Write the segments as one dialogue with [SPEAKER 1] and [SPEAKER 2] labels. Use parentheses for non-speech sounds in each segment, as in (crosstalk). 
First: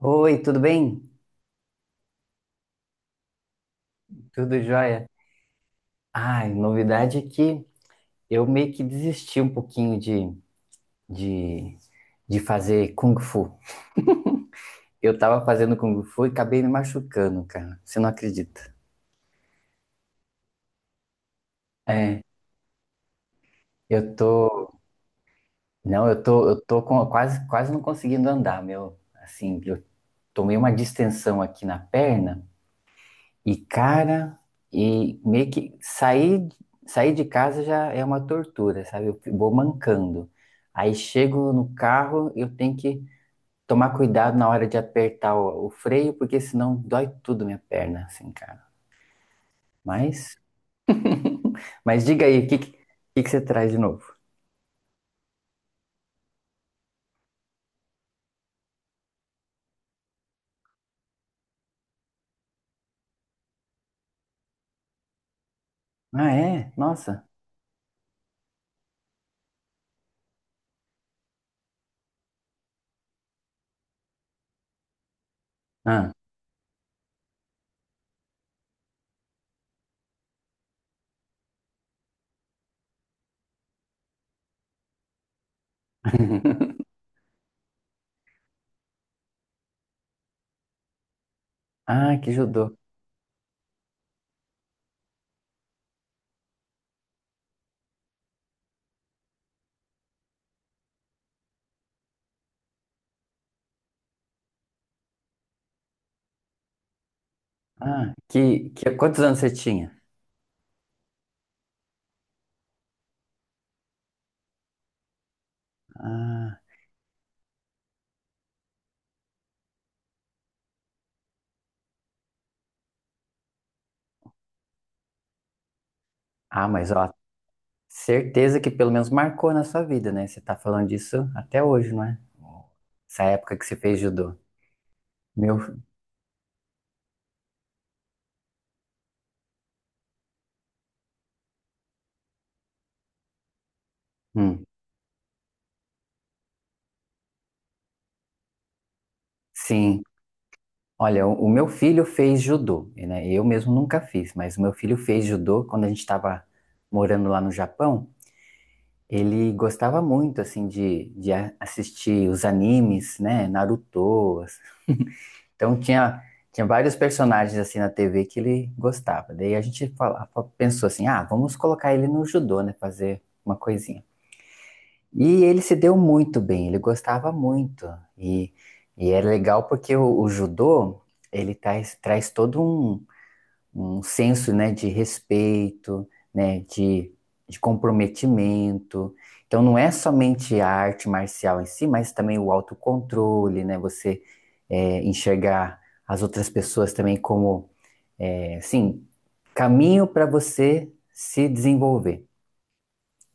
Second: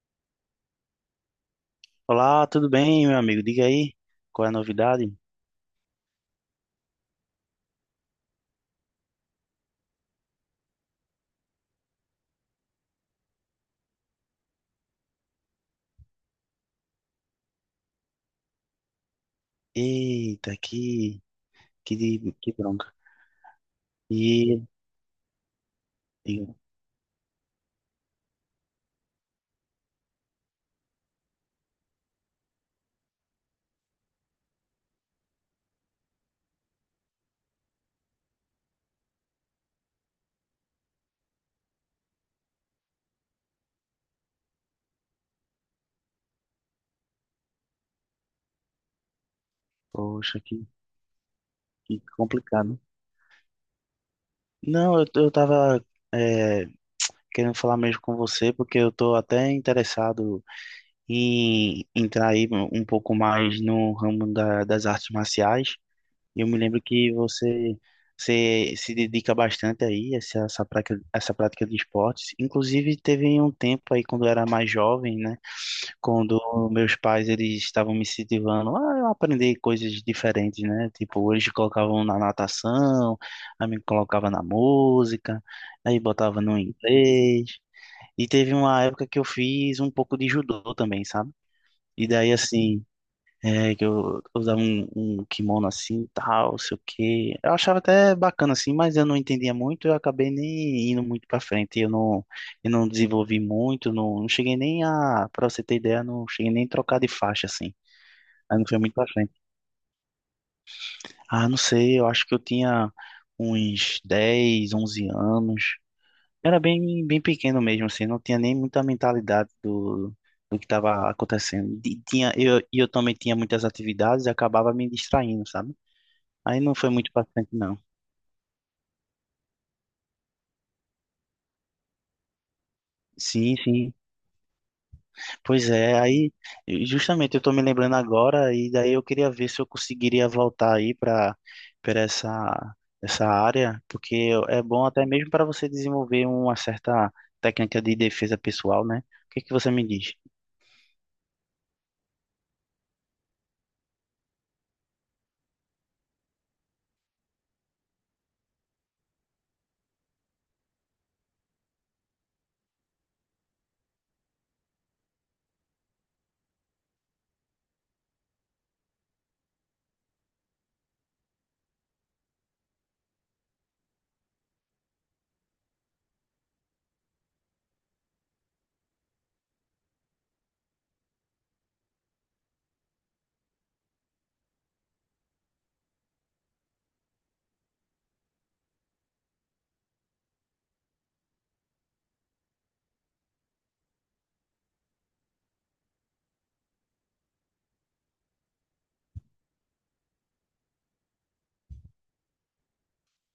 [SPEAKER 1] Oi, tudo bem?
[SPEAKER 2] Olá, tudo bem, meu amigo? Diga aí, qual é a
[SPEAKER 1] Tudo jóia?
[SPEAKER 2] novidade?
[SPEAKER 1] Ai, novidade é que eu meio que desisti um pouquinho de, de fazer Kung Fu. Eu tava fazendo Kung Fu e acabei me machucando, cara. Você não acredita?
[SPEAKER 2] Eita, que,
[SPEAKER 1] É,
[SPEAKER 2] que bronca.
[SPEAKER 1] eu
[SPEAKER 2] E,
[SPEAKER 1] tô. Não, eu tô,
[SPEAKER 2] e,
[SPEAKER 1] eu tô com, quase não conseguindo andar, meu. Assim, eu tomei uma distensão aqui na perna. E cara, e meio que sair, sair de casa já é uma tortura, sabe? Eu vou mancando. Aí chego no carro, eu tenho que tomar cuidado na hora de apertar o freio, porque senão dói tudo minha perna, assim, cara. Mas,
[SPEAKER 2] poxa, que
[SPEAKER 1] mas diga aí, o que, que,
[SPEAKER 2] complicado.
[SPEAKER 1] que que você traz de novo?
[SPEAKER 2] Não, eu tava é, querendo falar mesmo com você, porque eu tô até interessado em entrar aí um pouco mais no ramo das artes marciais.
[SPEAKER 1] Ah,
[SPEAKER 2] E eu me
[SPEAKER 1] é?
[SPEAKER 2] lembro que
[SPEAKER 1] Nossa.
[SPEAKER 2] você se dedica bastante aí a essa prática de esportes. Inclusive, teve um tempo aí, quando eu era mais jovem, né?
[SPEAKER 1] Ah,
[SPEAKER 2] Quando meus pais eles estavam me incentivando ah, eu aprendi coisas diferentes, né? Tipo, eles colocavam na natação, aí me colocava na música, aí botava no
[SPEAKER 1] (laughs)
[SPEAKER 2] inglês. E teve uma época que eu fiz um pouco de judô também, sabe? E
[SPEAKER 1] ah, que
[SPEAKER 2] daí
[SPEAKER 1] judô.
[SPEAKER 2] assim, que eu usava um kimono assim, tal, sei o quê. Eu achava até bacana assim, mas eu não entendia muito, eu acabei nem indo muito pra frente. Eu não desenvolvi muito, não, não cheguei nem a, pra você ter ideia, não cheguei nem a trocar de faixa assim. Aí não foi muito pra
[SPEAKER 1] Quantos
[SPEAKER 2] frente.
[SPEAKER 1] anos você tinha?
[SPEAKER 2] Ah, não sei, eu acho que eu tinha uns 10, 11 anos.
[SPEAKER 1] Ah,
[SPEAKER 2] Bem pequeno mesmo, assim, não tinha nem muita mentalidade do que estava acontecendo. E e eu também tinha muitas atividades e acabava me distraindo, sabe? Aí
[SPEAKER 1] ah,
[SPEAKER 2] não foi
[SPEAKER 1] mas ó,
[SPEAKER 2] muito paciente, não.
[SPEAKER 1] certeza que pelo menos marcou na sua vida, né? Você tá falando disso até hoje, não é? Essa época
[SPEAKER 2] Sim,
[SPEAKER 1] que você
[SPEAKER 2] sim.
[SPEAKER 1] fez judô.
[SPEAKER 2] Pois
[SPEAKER 1] Meu,
[SPEAKER 2] é, aí justamente eu tô me lembrando agora e daí eu queria ver se eu conseguiria voltar aí para essa essa área, porque é
[SPEAKER 1] hum,
[SPEAKER 2] bom até mesmo para você desenvolver uma certa técnica de defesa pessoal, né? O que que você me
[SPEAKER 1] sim.
[SPEAKER 2] diz?
[SPEAKER 1] Olha, o meu filho fez judô, né? Eu mesmo nunca fiz, mas o meu filho fez judô quando a gente estava morando lá no Japão. Ele gostava muito, assim, de, assistir os animes, né? Naruto. Então tinha vários personagens assim na TV que ele gostava. Daí a gente fala- Pensou assim, ah, vamos colocar ele no judô, né? Fazer uma coisinha. E ele se deu muito bem, ele gostava muito. E, e é legal porque o judô, ele traz toda um senso, né, de respeito, né, de comprometimento. Então não é somente a arte marcial em si, mas também o autocontrole, né, você enxergar as outras pessoas também como, é, assim, caminho para você se desenvolver,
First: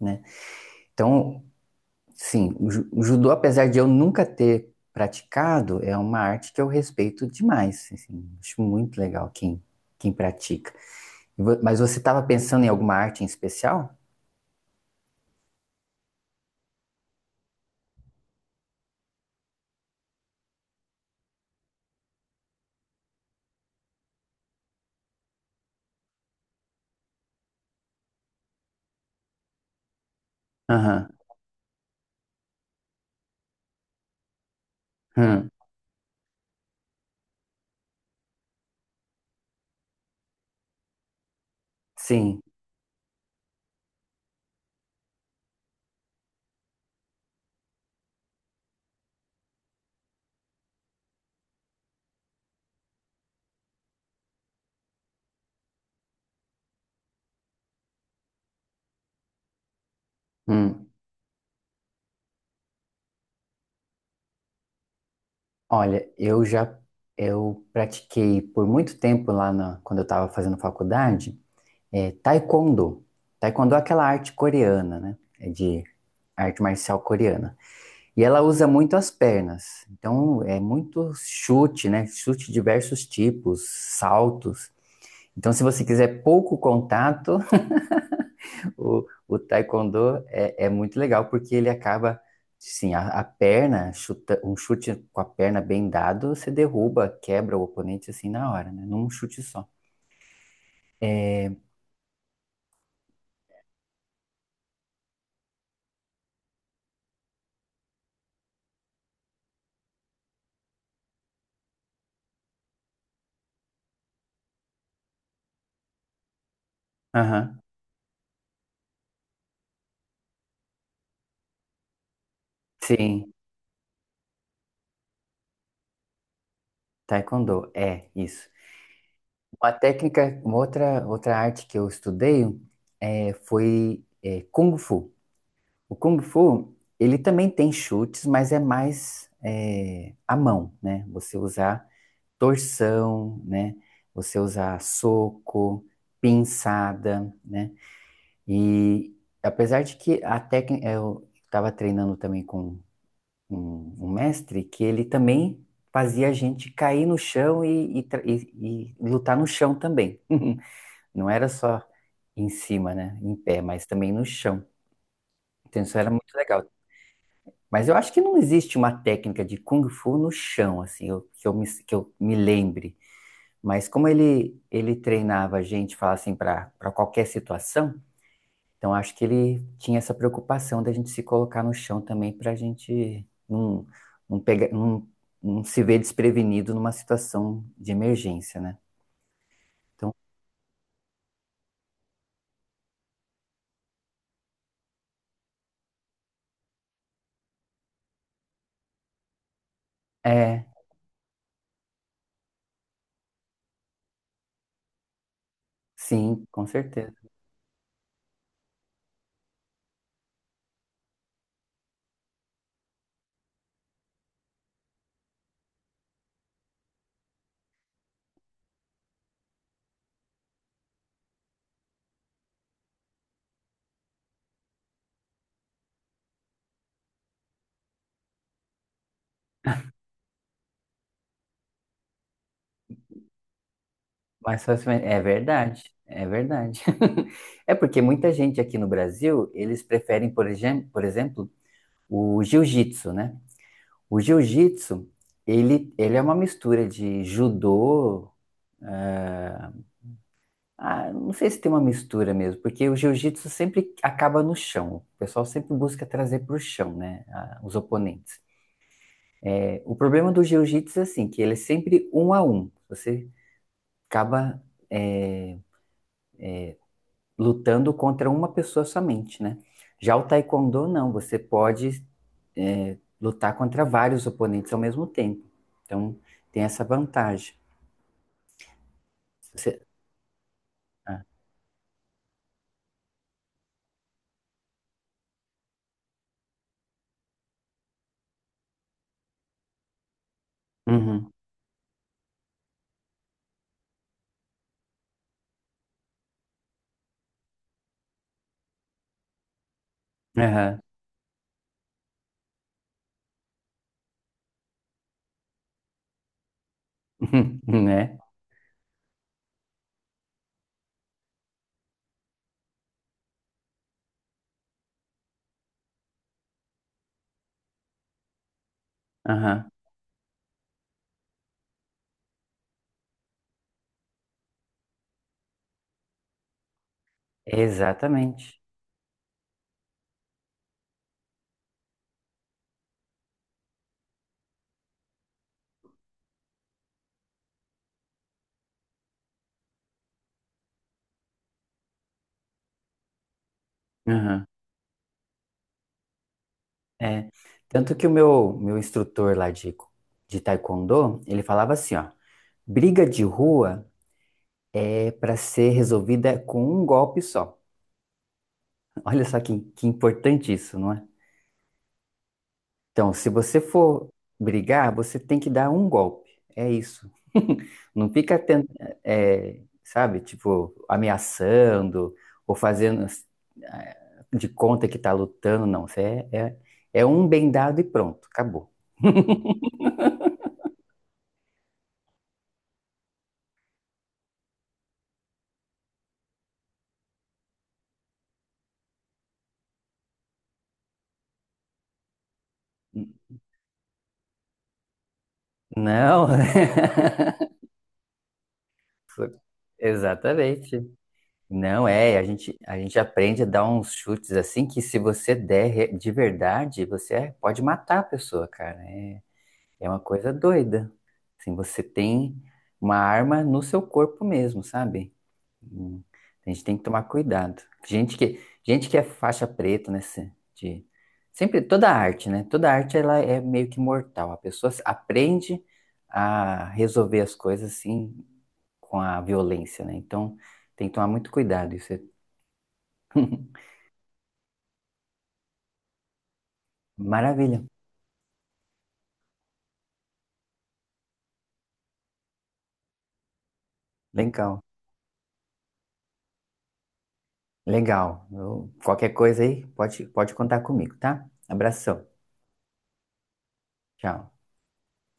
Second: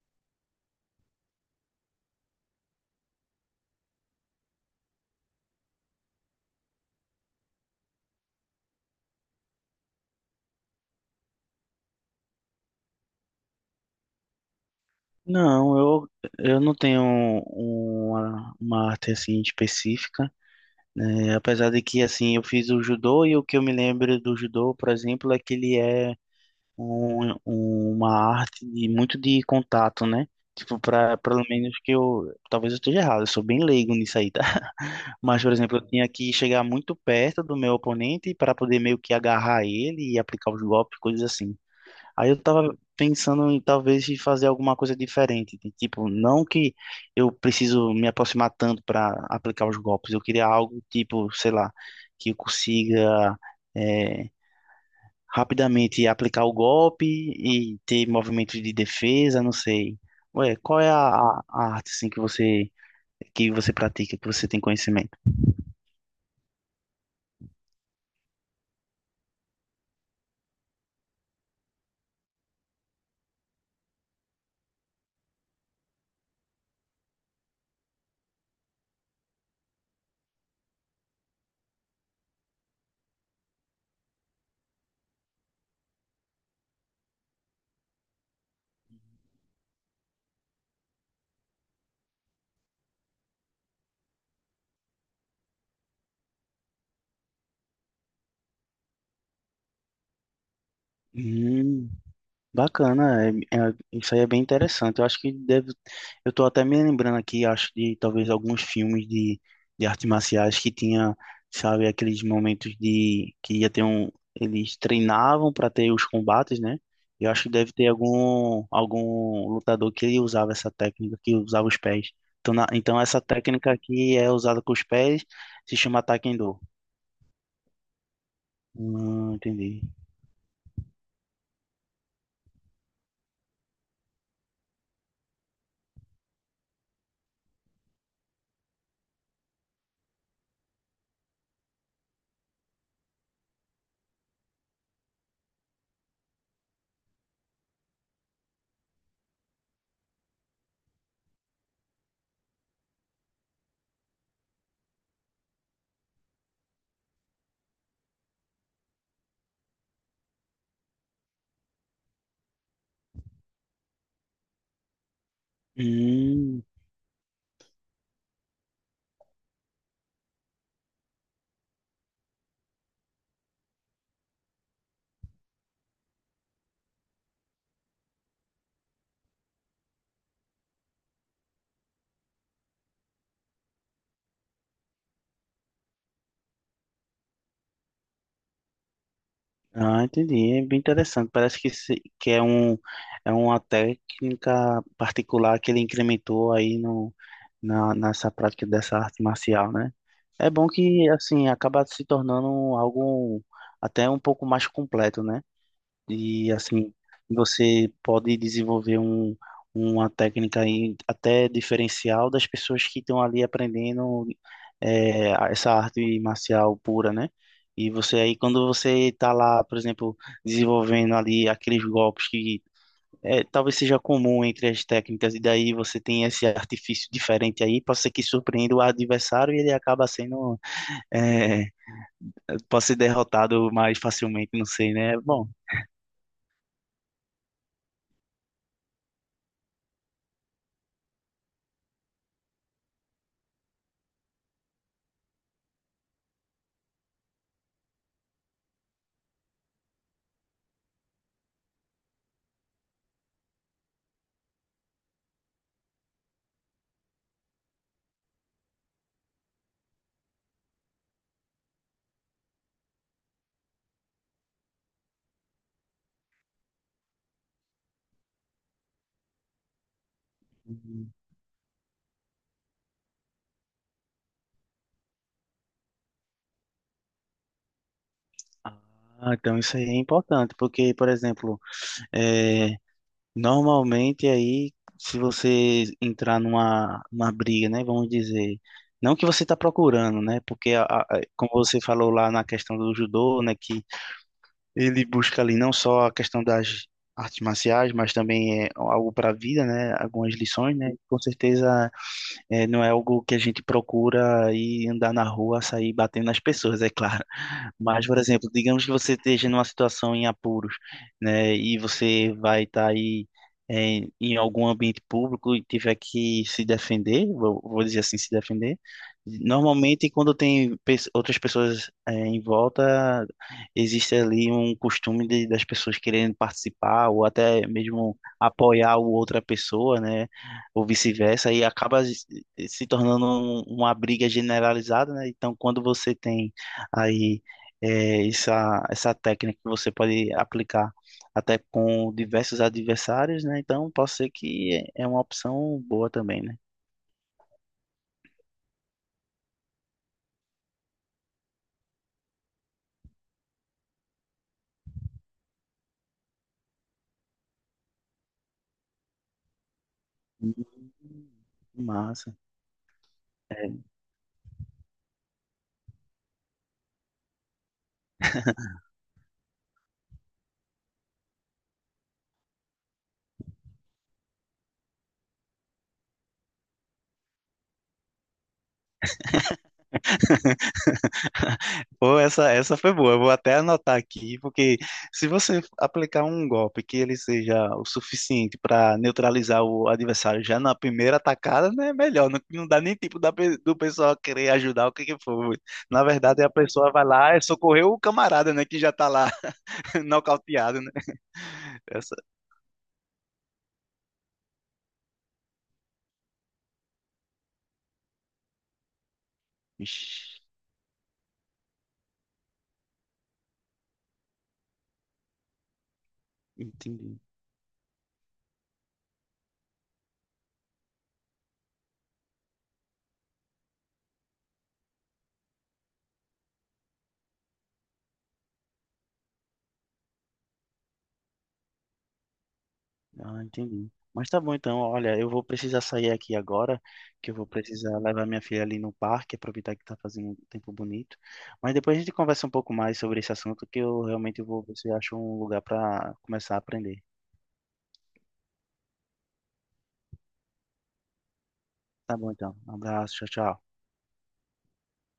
[SPEAKER 1] né? Então, sim, o judô, apesar de eu nunca ter praticado, é uma arte que eu respeito demais, assim, acho muito legal quem pratica. Mas você estava pensando em alguma arte em especial?
[SPEAKER 2] Não, eu não tenho uma arte assim específica, né? Apesar de que assim eu fiz o judô e o que eu me lembro do judô, por exemplo, é que ele é um- uma arte de- muito de contato, né? Tipo,
[SPEAKER 1] Aham.
[SPEAKER 2] pra, pelo menos que eu. Talvez eu esteja errado, eu sou bem leigo nisso aí, tá? (laughs) Mas,
[SPEAKER 1] Hum.
[SPEAKER 2] por exemplo, eu tinha que chegar muito perto do meu oponente para poder meio que agarrar ele e aplicar os golpes, coisas assim. Aí
[SPEAKER 1] Sim.
[SPEAKER 2] eu tava pensando em talvez em fazer alguma coisa diferente. De tipo, não que eu preciso me aproximar tanto para aplicar os golpes. Eu queria algo tipo, sei lá, que eu consiga. eh, Rapidamente aplicar o golpe e ter movimentos de defesa, não sei. Ué, qual
[SPEAKER 1] Hum.
[SPEAKER 2] é a arte assim que você pratica, que você tem conhecimento?
[SPEAKER 1] Olha, eu pratiquei por muito tempo lá na, quando eu estava fazendo faculdade, é, taekwondo. Taekwondo é aquela arte coreana, né? É de arte marcial coreana. E ela usa muito as pernas. Então é muito chute, né? Chute de diversos tipos, saltos. Então, se você quiser pouco contato, o taekwondo é, é muito legal porque ele acaba, assim, a perna, chuta, um chute com a perna bem dado, você derruba, quebra o oponente assim na hora, né? Num chute só.
[SPEAKER 2] Hum. Bacana, é- isso aí é bem interessante. Eu acho que deve. Eu tô até me lembrando aqui, acho, de talvez alguns filmes de artes marciais que tinha, sabe, aqueles momentos de que ia ter um. Eles treinavam para ter os combates, né? Eu acho que
[SPEAKER 1] Aham.
[SPEAKER 2] deve ter algum lutador que ele usava essa técnica, que usava os pés. Então, então essa
[SPEAKER 1] Sim,
[SPEAKER 2] técnica aqui é usada com os pés, se chama Taekwondo.
[SPEAKER 1] taekwondo, é isso. Uma
[SPEAKER 2] Entendi.
[SPEAKER 1] técnica, uma outra arte que eu estudei é, foi é, Kung Fu. O Kung Fu, ele também tem chutes, mas é mais é, à mão, né? Você usar torção, né? Você usar soco, pinçada, né? E apesar de que a técnica, eu estava treinando também com um mestre que ele também fazia a gente cair no chão e lutar no chão também. (laughs) Não era só em cima, né? Em pé, mas também no chão. Então isso era muito
[SPEAKER 2] Hum,
[SPEAKER 1] legal. Mas eu acho que não existe uma técnica de Kung Fu no chão, assim, que eu me lembre. Mas como ele treinava a gente, fala assim, para qualquer situação, então acho que ele tinha essa preocupação da gente se colocar no chão também para a gente não, não, pegar, não, não se ver desprevenido numa situação de emergência, né?
[SPEAKER 2] Ah, entendi. É bem interessante. Parece que, se- que é um, é uma técnica particular que ele incrementou aí no, na, nessa prática dessa arte marcial, né? É
[SPEAKER 1] É,
[SPEAKER 2] bom que, assim, acaba se tornando algo até um pouco mais completo, né?
[SPEAKER 1] sim,
[SPEAKER 2] E
[SPEAKER 1] com
[SPEAKER 2] assim,
[SPEAKER 1] certeza.
[SPEAKER 2] você pode desenvolver um, uma técnica aí até diferencial das pessoas que estão ali aprendendo essa arte marcial pura, né? E você aí, quando você está lá, por exemplo, desenvolvendo ali aqueles golpes que talvez seja comum entre as técnicas, e daí você tem esse artifício diferente aí, pode ser que surpreenda o adversário e ele acaba sendo, é, pode ser derrotado mais facilmente, não sei, né?
[SPEAKER 1] É
[SPEAKER 2] Bom,
[SPEAKER 1] verdade, é verdade. (laughs) É porque muita gente aqui no Brasil, eles preferem, por exemplo, o jiu-jitsu, né? O jiu-jitsu, ele é uma mistura de judô. eh, ah, não sei se tem uma mistura mesmo, porque o jiu-jitsu sempre acaba no chão. O pessoal sempre busca trazer para o chão, né? Os oponentes. O problema do jiu-jitsu é assim, que ele é sempre um a um. Você acaba, eh, lutando contra uma pessoa somente, né? Já o taekwondo, não. Você pode, lutar contra vários oponentes ao mesmo tempo. Então, tem essa vantagem.
[SPEAKER 2] ah, então isso aí
[SPEAKER 1] Você-
[SPEAKER 2] é importante, porque, por
[SPEAKER 1] Ah,
[SPEAKER 2] exemplo, é, normalmente aí, se você entrar numa briga, né, vamos dizer, não que você está procurando, né, porque,
[SPEAKER 1] uhum.
[SPEAKER 2] como você falou lá na questão do judô, né, que ele busca ali não só a questão das artes marciais, mas também é algo para a vida, né, algumas lições,
[SPEAKER 1] Aham.
[SPEAKER 2] né, com certeza não é algo que a gente procura e andar na rua, sair batendo nas pessoas, é claro.
[SPEAKER 1] (laughs)
[SPEAKER 2] (laughs) Mas,
[SPEAKER 1] Né?
[SPEAKER 2] por exemplo, digamos que você esteja numa situação em apuros, né, e você vai estar aí em algum ambiente público e tiver que se defender, vou dizer assim, se defender.
[SPEAKER 1] Aham.
[SPEAKER 2] Normalmente, quando tem outras pessoas em volta, existe ali um costume de- das pessoas querendo participar ou até mesmo
[SPEAKER 1] Exatamente.
[SPEAKER 2] apoiar o outra pessoa, né? Ou vice-versa, e acaba se tornando um- uma briga generalizada, né? Então, quando você tem aí essa técnica que você pode aplicar até com diversos adversários, né? Então, pode ser
[SPEAKER 1] Aham.
[SPEAKER 2] que é uma opção boa também, né?
[SPEAKER 1] É. Tanto que meu instrutor lá de taekwondo, ele falava assim, ó, briga de rua é para ser resolvida com um golpe só. (laughs) Olha só que importante
[SPEAKER 2] Hum,
[SPEAKER 1] isso, não é?
[SPEAKER 2] massa.
[SPEAKER 1] Então, se você for brigar, você tem que dar um golpe. É isso. (laughs) Não fica tent... É, sabe, tipo, ameaçando ou fazendo de conta que tá lutando, não. Você é, é, é um bem dado e pronto, acabou.
[SPEAKER 2] Pô, essa foi boa. Eu vou até anotar aqui, porque se você aplicar um golpe que ele seja o suficiente para neutralizar o adversário já na primeira atacada, né? É melhor. Não, não dá nem
[SPEAKER 1] N-
[SPEAKER 2] tempo do pessoal querer ajudar o que que for. Na
[SPEAKER 1] Não,
[SPEAKER 2] verdade, a pessoa vai lá e socorreu o camarada, né? Que já tá lá
[SPEAKER 1] (laughs)
[SPEAKER 2] (laughs) nocauteado,
[SPEAKER 1] exatamente.
[SPEAKER 2] né?
[SPEAKER 1] Não
[SPEAKER 2] Essa.
[SPEAKER 1] é, a gente aprende a dar uns chutes assim que se você der de verdade, você é, pode matar a pessoa, cara. É é uma coisa
[SPEAKER 2] Ixi,
[SPEAKER 1] doida. Assim, você tem uma arma no seu corpo mesmo, sabe? Hum, A gente tem que tomar
[SPEAKER 2] entendi.
[SPEAKER 1] cuidado. Gente que é faixa preta, né? De, sempre, toda arte, né? Toda arte, ela é meio que mortal. A pessoa se- aprende a resolver as coisas, assim, com a violência, né? Então, tem que tomar muito cuidado. Isso é...
[SPEAKER 2] Ah,
[SPEAKER 1] (laughs)
[SPEAKER 2] entendi. Mas tá bom então, olha, eu vou precisar sair aqui agora, que eu vou
[SPEAKER 1] Maravilha.
[SPEAKER 2] precisar levar minha filha ali no parque, aproveitar que tá fazendo um tempo bonito. Mas depois a gente conversa um pouco mais sobre esse assunto, que eu realmente vou
[SPEAKER 1] Legal.
[SPEAKER 2] ver se eu acho um lugar para começar a aprender.
[SPEAKER 1] Legal. Qualquer coisa aí, pode contar comigo, tá? Abração.
[SPEAKER 2] Tá bom então. Um abraço, tchau, tchau.
[SPEAKER 1] Tchau.